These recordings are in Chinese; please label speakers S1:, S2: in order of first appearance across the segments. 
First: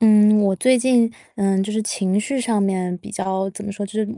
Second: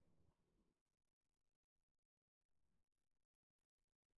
S1: 嗯，我最近，嗯，就是情绪上面比较怎么说，就是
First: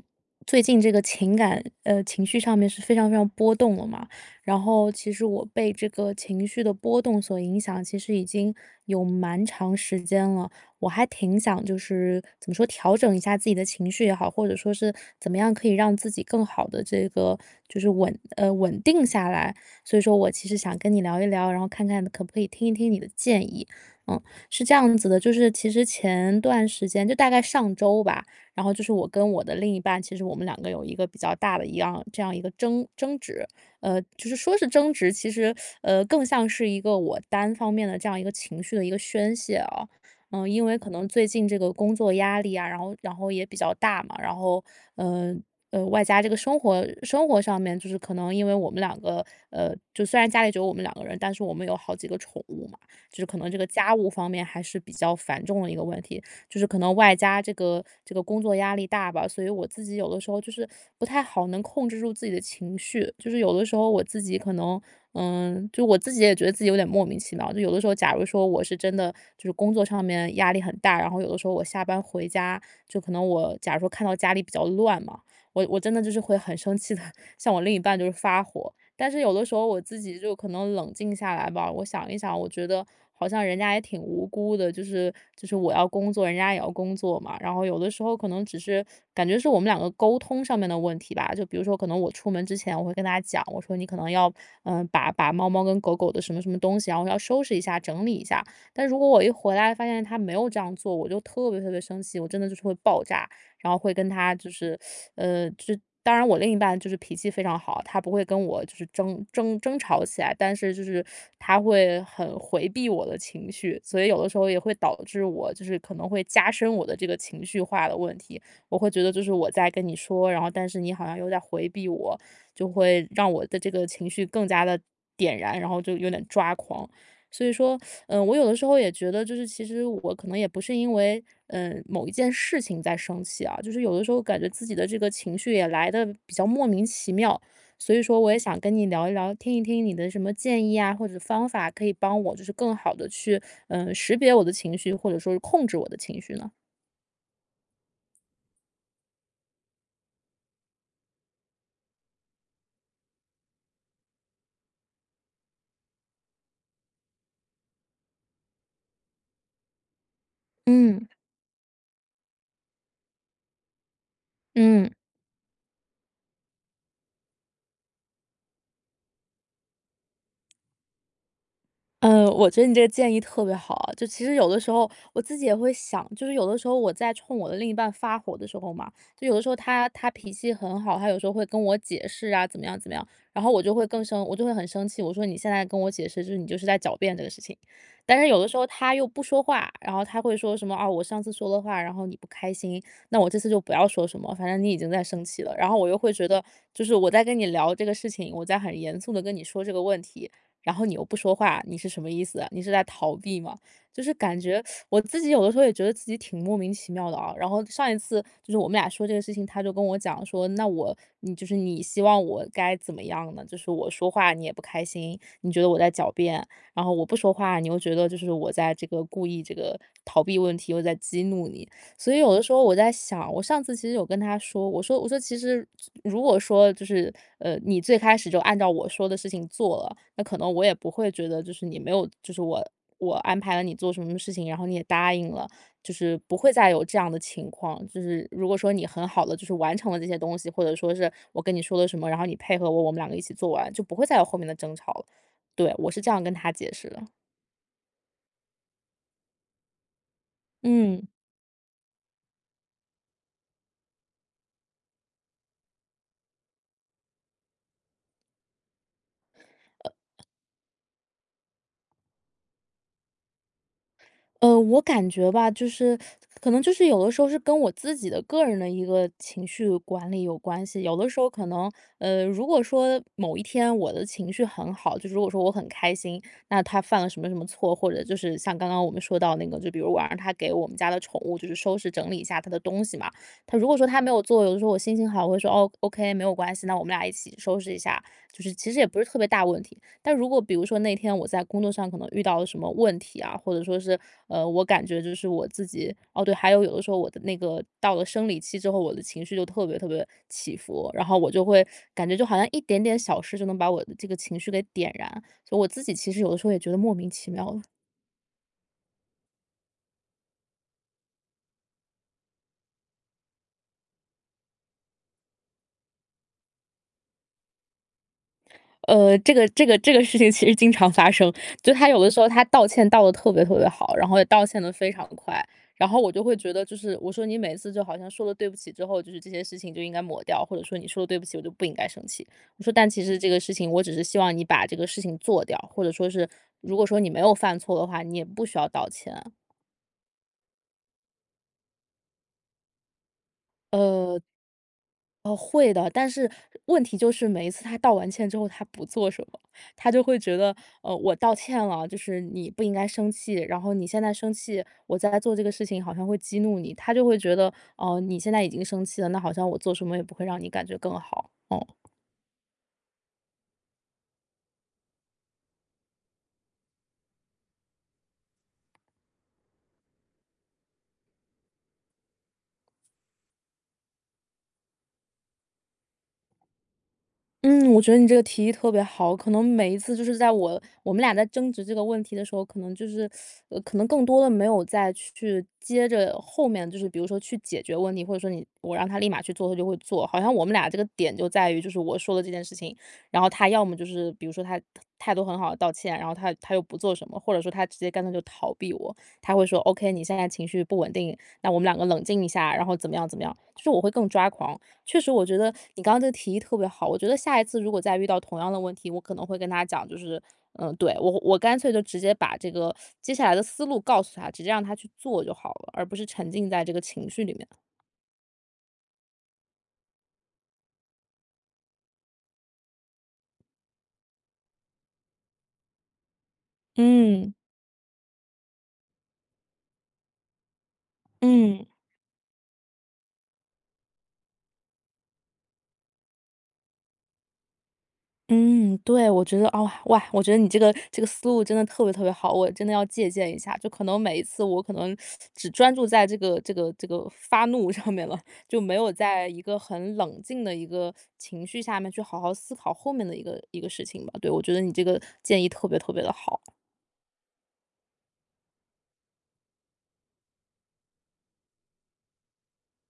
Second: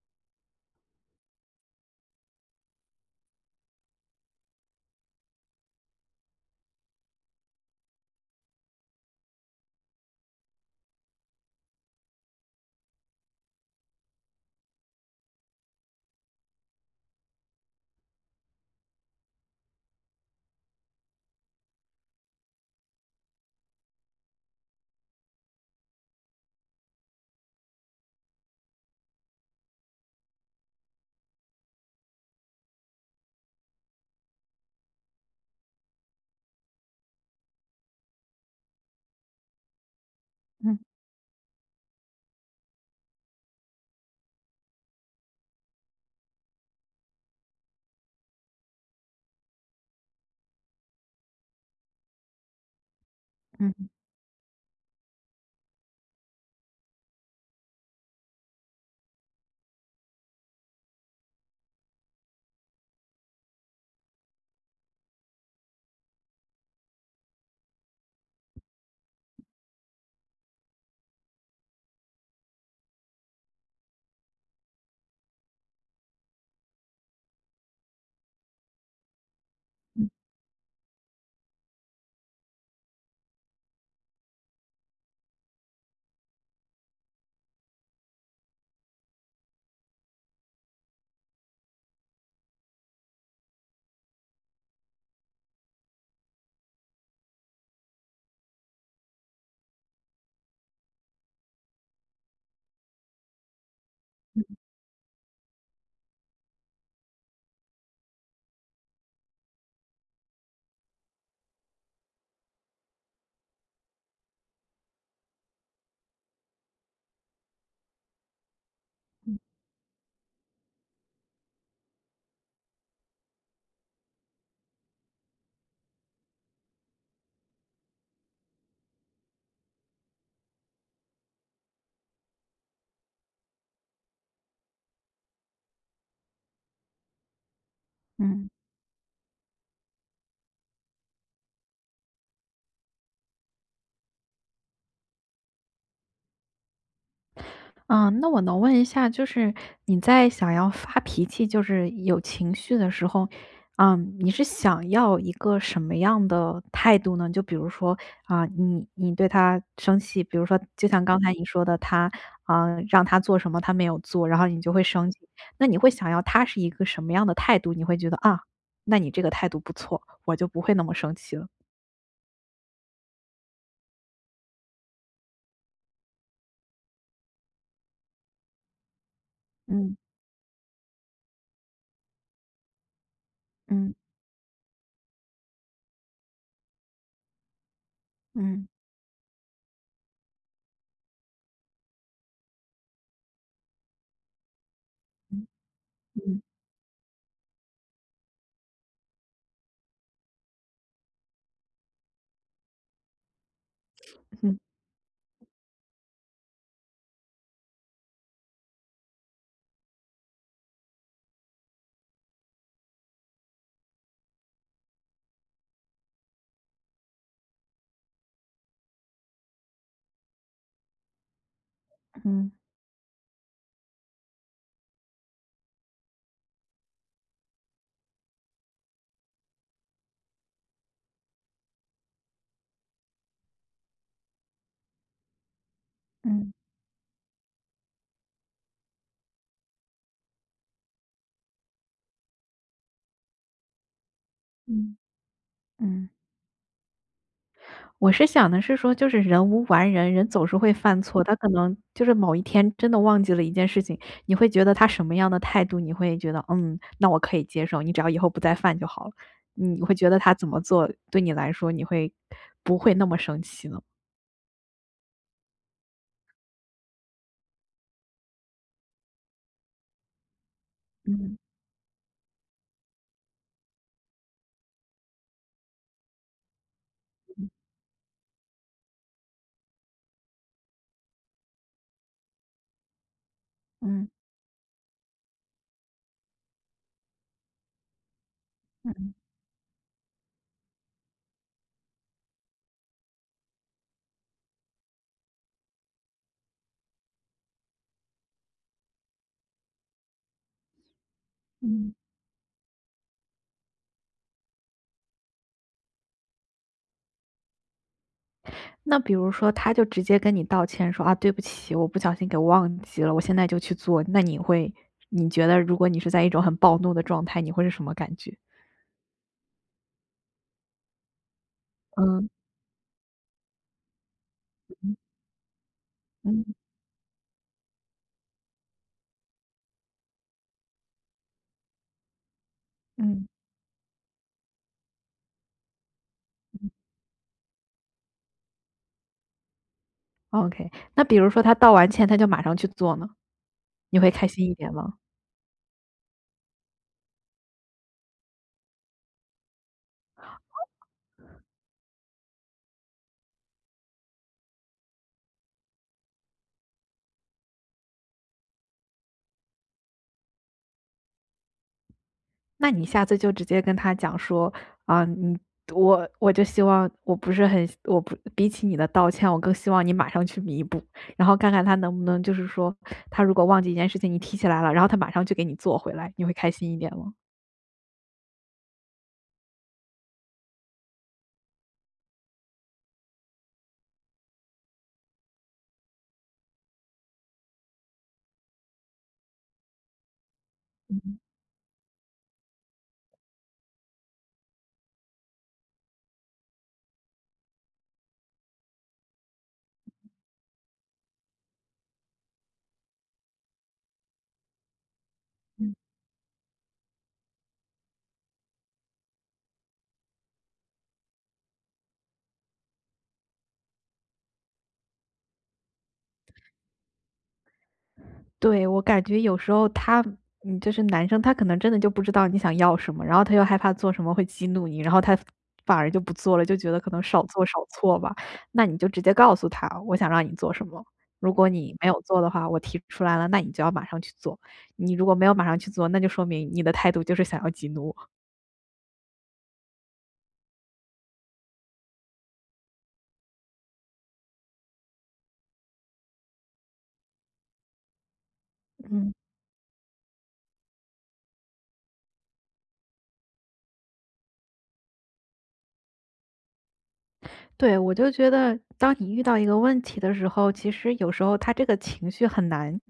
S1: 最近这个情感呃，情绪上面是非常非常波动的嘛。然后其实我被这个情绪的波动所影响其实已经有蛮长时间了，我还挺想就是怎么说，调整一下自己的情绪也好，或者说是怎么样可以让自己更好地这个就是稳呃，稳定下来。所以说我其实想跟你聊一聊然后看看可不可以听一听你的建议。嗯，是这样子的，就是其实前段时间就大概上周吧，然后就是我跟我的另一半其实我们两个有一个比较大的一样这样一个争争执，呃，就是说是争执，其实 呃，更像是一个我单方面的这样一个情绪的一个宣泄啊。呃，因为
S2: 嗯。
S1: 可能最近这个工作压力啊，然后然后也比较大嘛，然后，呃，呃，外加这个生活生活上面就是可能因为我们两个呃，就虽然家里只有我们2个人，但是我们有好几个宠物嘛，就是可能这个
S2: 嗯。
S1: 家务方面还是比较繁重的一个问题。就是可能外加这个这个工作压力大吧，所以我自己有的时候就是不太好能控制住自己的情绪。就是有的时候我自己可能，嗯，就我自己也觉得自己有点莫名其妙。就有的时候假如说我是真的就是工作上面压力很大，然后有的时候我下班回家，就可能我假如说看到家里比较乱嘛，我我真的就是会很生气的向我另一半就是发火。但是有的时候我自
S2: 嗯。
S1: 己就可能冷静下来吧，我想一想，我觉得好像人家也挺无辜的。就是就是我要工作，人家也要工作嘛，然后有的时候可能只是感觉是我们两个沟通上面的问题吧。就比如说可能我出门之前我会跟他讲，我说：“你可能要，嗯，把把猫猫跟狗狗的什么什么东西然后要收拾一下，整理一下。”但如果我一回来发现他没有这样做，我就特别特别生气，我真的就是会爆炸。然后会跟他就
S2: 嗯。
S1: 是，呃就当然我另一半就是脾气非常好，他不会跟我就是争争争吵起来，但是就是他会很回避我的情绪。所以有的时候也会导致我就是可能会加深我的这个情绪化的问题，我会觉得就是
S2: 嗯。
S1: 我在跟你说，然后但是你好像有点儿回避我，就会让我的这个情绪更加地，点燃，然后就有点抓狂。所以说，呃，我有的时候也觉得就是其实我可能也不是因为，嗯，某一件事情在生气啊，就是有的时候感觉自己的这个情绪也来得比较莫名其妙。所以说我也
S2: 嗯。
S1: 想跟你聊一聊、听一听你的什么建议呀或者方法可以帮我就是更好地去，嗯，识别我的情绪，或者说是控制我的情绪呢？
S2: 嗯，那我能问一下，就是你在想要发脾气，就是有情绪的时候，嗯，你是想要一个什么样的态度呢？就比如说，啊，你你对他生气比如说就像
S1: 嗯。
S2: 刚才你说的，他，啊，让他做什么他没有做，然后你就会
S1: 嗯。
S2: 生气。那你会想要他是一个什么样的态度？你会觉得：“啊，那你这个态度不错，我就不会那么生气了。“
S1: 嗯，我觉得你这个建议特别好。就其实有的时候，我自己也会想，就是有的时候我在冲我的另一半发火的时候嘛，就有的时候他
S2: 嗯。
S1: 他脾气很好，他有时候会跟我解释啊，怎么样怎么样，然后我就会
S2: 嗯。
S1: 更生我就会很生气。我说：“你现在跟我解释，就是你就是在狡辩这个事情。”但是有的时候
S2: 嗯。
S1: 他又不说话，然后他会说什么：“啊，我上次说的话，然后你不开心，那我这次就不要说什么，反正你已经在生气
S2: 嗯。
S1: 了。”然后我又会觉
S2: 嗯。
S1: 得：“就是我在跟你聊这个事情，我在很严肃地跟你说这个问题，然后你又不说话，你是什么意思啊？你是在逃避吗？”就是感
S2: 嗯。
S1: 觉 我自己有的时候也觉得自己挺莫名其妙的啊。然后上一次就是我们俩说这个事情，他就跟我讲说：“那我你就是你希望我该怎么样呢？就是我说话你也不开心，你觉得我在狡辩，然后我不说话你又觉得就是我在这个故意这个逃避问题，我在激怒你。“所以有的时
S2: 嗯。
S1: 候我在想，我上次其实有跟他说，我说我说：“其实就如果说就是，呃，你最开始就按照我说的事情做了，那可能我也不会觉得就是你没有就是我我安排了你做什么事情，然后你也答应了，就是不会
S2: 嗯。
S1: 再有这样的情况。就是如果说你很好地就是完成了这些东西，或者说是我跟你说了什么，然后你配合我，我们两个一起做完就不会再有后面的争吵
S2: 嗯。
S1: 了。“对，我是
S2: 嗯。
S1: 这样跟他解释的。
S2: 我是想的是说就是人无完人，人总是会犯
S1: 嗯。
S2: 错。他可能就是某一天真的忘记了一件事情，你会觉得他什么样的态度，你会觉得，嗯，那我可以接受，你只要以后不再犯就好了？你
S1: 呃。
S2: 会觉得他怎么做，对你来说你会不会那么生气呢？
S1: 呃，我感觉吧，就是可能就是有的时候是跟我自己的个人的一个情绪管理有关系。有的时候
S2: 嗯。
S1: 可能，呃，如果说某一天我的情绪很好，就是如果说我很开心，那他犯了什么什么
S2: 嗯。
S1: 错，或者就是像刚刚我们说到那个，就比如我让他给我们家的宠物就是收拾整理一下它的东西嘛，他如果说他
S2: 嗯。
S1: 没有做，有的时候我心情好，我会说哦，okay，没有关系，那我们俩一起收拾一下，就是其实也不是
S2: 嗯。
S1: 特别大的问题。但如果比如说，那天我在工作上可能遇到了什么问题啊，或者说是，呃，我感觉就是我自己哦，对，还有有的时候我的那个到了生理期之后，我的情绪就特别特别起伏，然后我就会
S2: 嗯。
S1: 感觉就好像一点点小事就能把我的这个情绪给点燃，所以我自己其实有的时候也觉得莫名其妙了。
S2: 那比如说他就直接跟你道歉说：“啊，对不起，我不小心给忘记了我现在就去做。“那你会你觉得如果你是在一种很暴怒的状态，你会是什么感觉？
S1: 呃，这个这个这个事情其实经常发生，就他有的时
S2: 嗯。
S1: 候他道歉道得特别特别好，然后也道歉得
S2: 嗯
S1: 非
S2: 哼。
S1: 常快。然后我就会觉
S2: 嗯。
S1: 得就是我说”你每次就好像说了对不起之后，就是这些事情就应该抹掉，“或者说”你说了对不起我就不应该生气。“我说：“但其实
S2: 嗯。
S1: 这个事情，我只是希望你把这个事情做掉，“或者说是”
S2: 嗯。
S1: 如果说你没有犯错的话你也不需要道歉。“
S2: OK。那比如说他道完歉他就马上去做呢？你会
S1: 呃
S2: 开心一点吗？
S1: 呃，会的。但是问题就是每一次他道完歉之后他不做什么。他就会觉得- 呃，我道歉了就是你不应该生气，然后你现在生气我在做这个事情好像会激怒你。他就会觉得-哦，你现在已经生气了，那好像我做什么也不会让你感觉更好。嗯。
S2: 那你下次就直接跟他讲说：“啊，你我我就希望我不是很我不比起你的道歉我更希望你马上去弥补。“然后看看他能不能就是说他如果忘记一件事情你提起来了，然后他马上就给你做回来，你会开心一点吗？
S1: 嗯，我觉得你这个提议特别好。可能每一次就是在我-我们俩在争执这个问题的时候，可能就是 呃可能更多的没有再去接着后面就是比如说去解决问题，或者说你我让他立马去做他就会做。好像我们俩这个点
S2: 嗯。
S1: 就在于就是我说的这件事情，然后他要么就是比如说他态态度很好地道歉，然后他他又不做什么或者他直接干脆就逃避我。他会说
S2: 嗯
S1: ：“OK，你
S2: 哼。
S1: 现在情绪不稳定，那我们两个冷静一下。“然后怎么样，怎么样，就是我会更抓狂。确实我觉得
S2: 嗯
S1: 你刚才这个提议特别好，我觉得下一次如果再遇到同样的问题，我可能会跟他讲就是嗯，对，我我干脆就直接把这个接下来的思路告诉他，直接让他去做就好了，而不是沉浸在这个情绪里面了。
S2: 对，我感觉有时候他嗯，就是男生他可能真的就不知道你想要什么，然后他又害怕做什么会激怒你，然后他反而就不做了，就觉得可能少
S1: 嗯。
S2: 做少错吧。那你就直接告诉他：“我想让你做什么，如果
S1: 嗯。
S2: 你没有做的话，我提出来了那你就要马上去做，你如果没有马上去做，那就说明你的态度就是想要激怒我。”
S1: 嗯，对，我觉得，啊，哇，我觉得你这个这个思路真的特别特别好，我真的要借鉴一下。就可能每一次我可能 只专注在这个这个这个发怒上面了，就没有
S2: 嗯。
S1: 在一个很冷静的一个情绪下面去好好思考后面的一个一个事情吧。对，我觉得你这个建议特别特别得好。
S2: 对，我就觉得当你遇到一个问题的时候，其实有时候它这个情绪很难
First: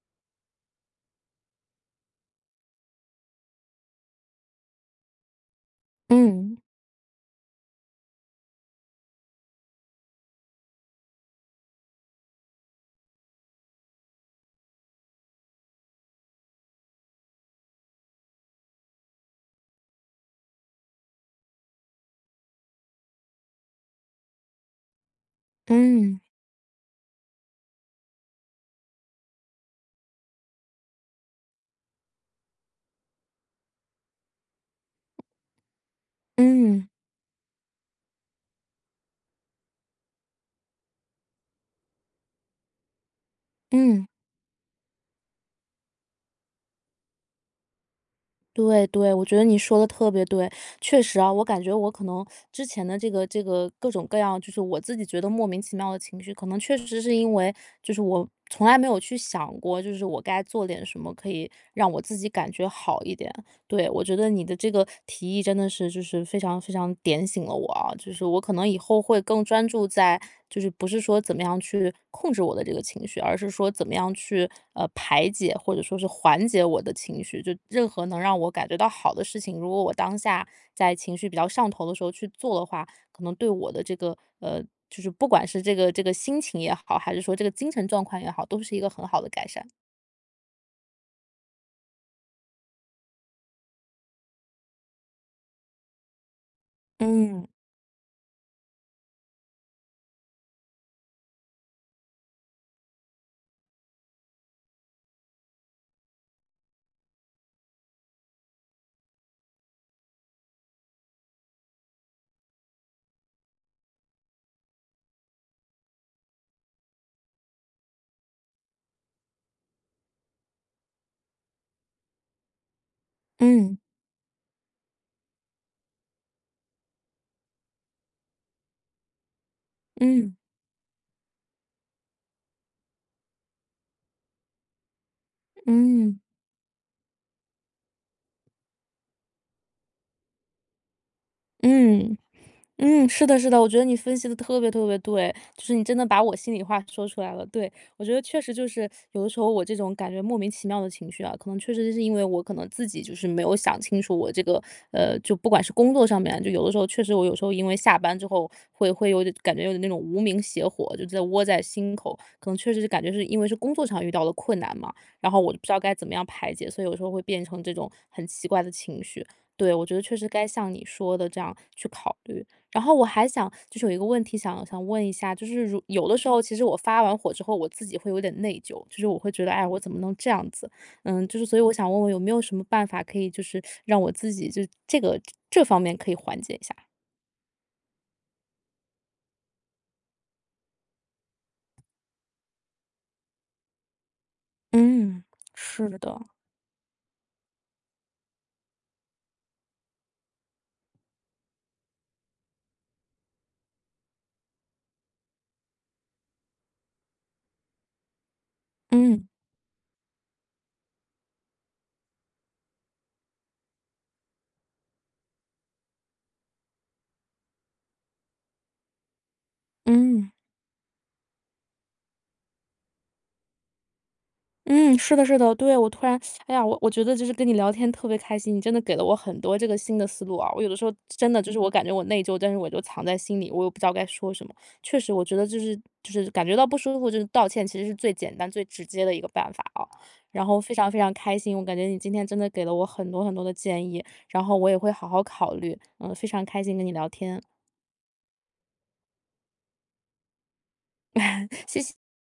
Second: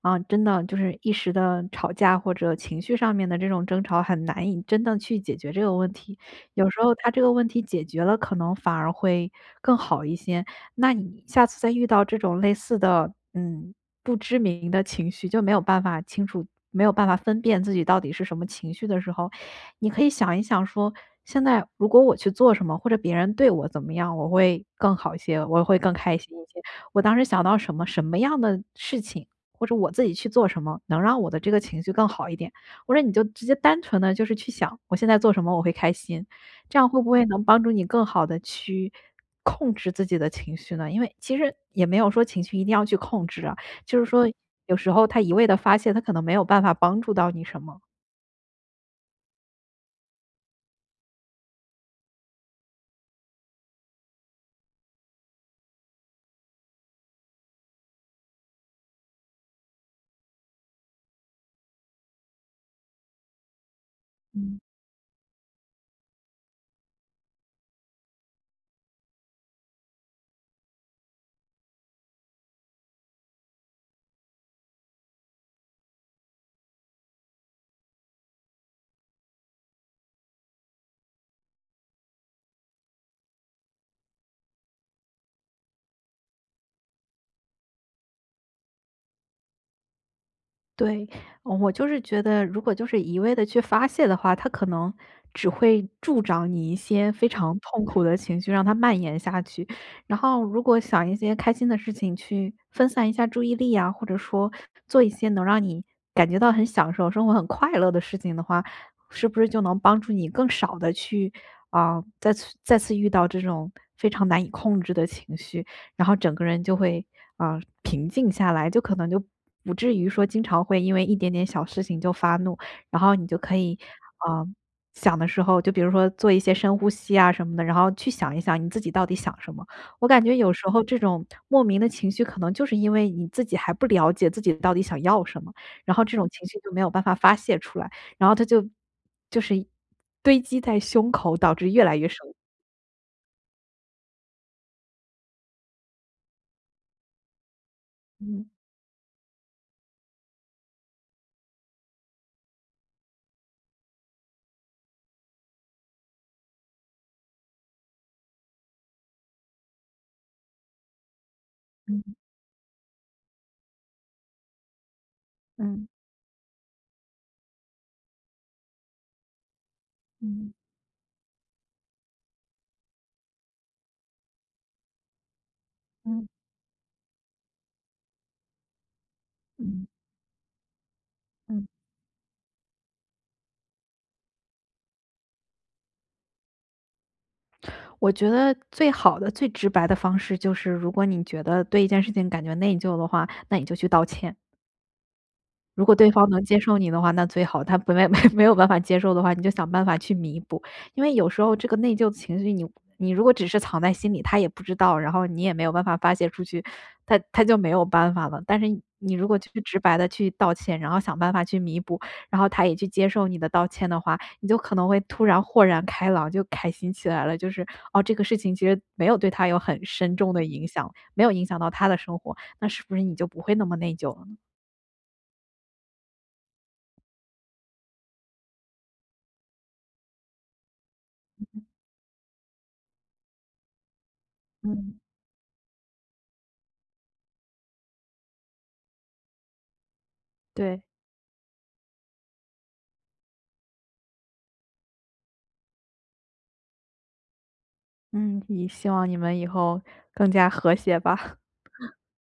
S2: 啊，真的就是一时的吵架或者情绪上面的这种争吵，很难以真正去解决这个问题。
S1: 嗯。
S2: 有时候它这个问题解决了，可能反而会更好一些。那你下次再遇到这种类似的，嗯，不知名的情绪，就没有办法清楚没有办法分辨自己到底是什么情绪的时候，你可以想一想说，现在如果我去做什么，或者别人对我怎么样，我会更好一些，我会更开
S1: 嗯。
S2: 心一些。我当时想到什么什么样的事情，或者我自己去做什么，能让我的这个情绪更好一点。或者你就直接单纯地就是去想，我现在做什么我会开心。这
S1: 嗯。
S2: 样会不会能帮助你更好地去控制自己的情绪呢？因为其实也没有说情绪一定要去控制啊，就是
S1: 嗯。
S2: 说有时候它一味地发泄，它可能没有办法帮助到你什么。
S1: 对对，我觉得你说得特别对。确实啊，我感觉我可能之前的这个这个各种各样就是我自己觉得莫名其妙的情绪，可能确实是因为，就是我从来没有去想过，就是我该做点什么可以让我自己感觉好一点。对，我觉得你的
S2: 嗯。
S1: 这个提议真的是就是非常非常点醒了我啊，就是我可能以后会更专注在就是不是说怎么样去控制我的这个情绪，而是说怎么样去，呃，排解，或者说是缓解我的情绪。就任何能让我感觉到好的事情，如果我当下在情绪比较上头的时候去做的话，可能对我的这个呃，就是不管是这个这个心情也好，还是说这个精神状况也好，都是一个很好的改善。
S2: 对，嗯我就是觉得，如果就是一味地去发泄的话，它可能只会助长你一些非
S1: 嗯。
S2: 常痛苦的情绪，让它蔓延下去。然后如果想一些开心的事情去分散一下注意力啊，或者说做一些能让你感觉到很享受生活、很快乐的事情的话，是不是就能帮助你更少地去呃，再次再次遇到这种非常难以控制的情绪，然后整个人就会，呃，平静下来，就可能就不至于说经常会因为一点点小事情就发怒。然后你就可以，
S1: 嗯。
S2: 呃，想的时候，就比如说做一些深呼吸啊什么的，然后去想一想你自己到底想什么。我感
S1: 嗯。
S2: 觉有时候这种莫名的情绪可能就是因为你自己还不了解自己到底想要什么，然后这
S1: 嗯。
S2: 种情绪就没有办法发泄出来。然后它就就是一堆积在胸口，导致越来越
S1: 嗯，
S2: 深。
S1: 嗯，是的是的，我觉得你分析得特别特别对，就是你真的把我心里话说出来了，对。我觉得确
S2: 嗯。
S1: 实就是，有的时候我这种感觉莫名其妙的情绪啊，可能确实就是因为我可能自己就是没有想清楚我这个呃，就不管是工作上面就有的时候，确实我有时候因为下班之后会会有点感觉有点那种无名邪火就真的窝在心
S2: 嗯。
S1: 口。可能确实是感觉就是因为是工作上遇到的困难嘛，然后我就不知道
S2: 嗯。
S1: 该怎么样排解，所以有的时候会变成这种很奇怪的情绪，对。我觉得确实该
S2: 嗯。
S1: 像你说的这样去考虑。然后我还想就是有一个问题想想问一下，就是如有的
S2: 嗯。
S1: 时候其实我发完火之后，我自己会有点内疚。就是我会觉得-哎，我
S2: 嗯。
S1: 怎么能这样子？嗯，就是所以
S2: 嗯。
S1: 我想问问有没有什么办法可以就是 让我自己就是这个这这方面可以缓解一下？
S2: 我觉得最好的最直白的方式就是如果你觉得对一件事情感觉内疚的话，那你就去道歉。
S1: 嗯，
S2: 如
S1: 是
S2: 果对
S1: 的。
S2: 方能接受你的话，那最好。他本来没 没有办法接受的话，你就想办法去弥补。因为有时候这个内疚的情绪，你你如果只是藏在心里，他也不知道，然后你也没有办法发泄出去，它它就没有办法了。但是你
S1: 嗯。
S2: 如果去直白地去道歉，然后想办法去弥补，然后他也去接受你的道歉的话，你就可能会突然豁然开朗，就开心起来了。就是哦，这个事情其实没有对他有很深
S1: 嗯。
S2: 重的影响，没有影响到他的生活，那是不是你就不会那么内疚了呢？
S1: 嗯，是的是的，对，我突然 哎呀，我觉得就是跟你聊天特别开心，你真的给了我很多这个新的思路啊。我有的时候，真的，就是我感觉我内疚，但是我就藏在心里，我也不知道该说什么。
S2: 嗯。
S1: 确实我觉得就是就是感觉到不舒服，道歉其实是最简单最直接的一个办法啊。然后非
S2: 对。
S1: 常非常开心，我感觉你今天真的给了我很多很多的建议，然后我也会好好考虑。嗯，非常开心跟你聊天。
S2: 嗯，也希望你们以后更加和谐吧。
S1: 谢谢。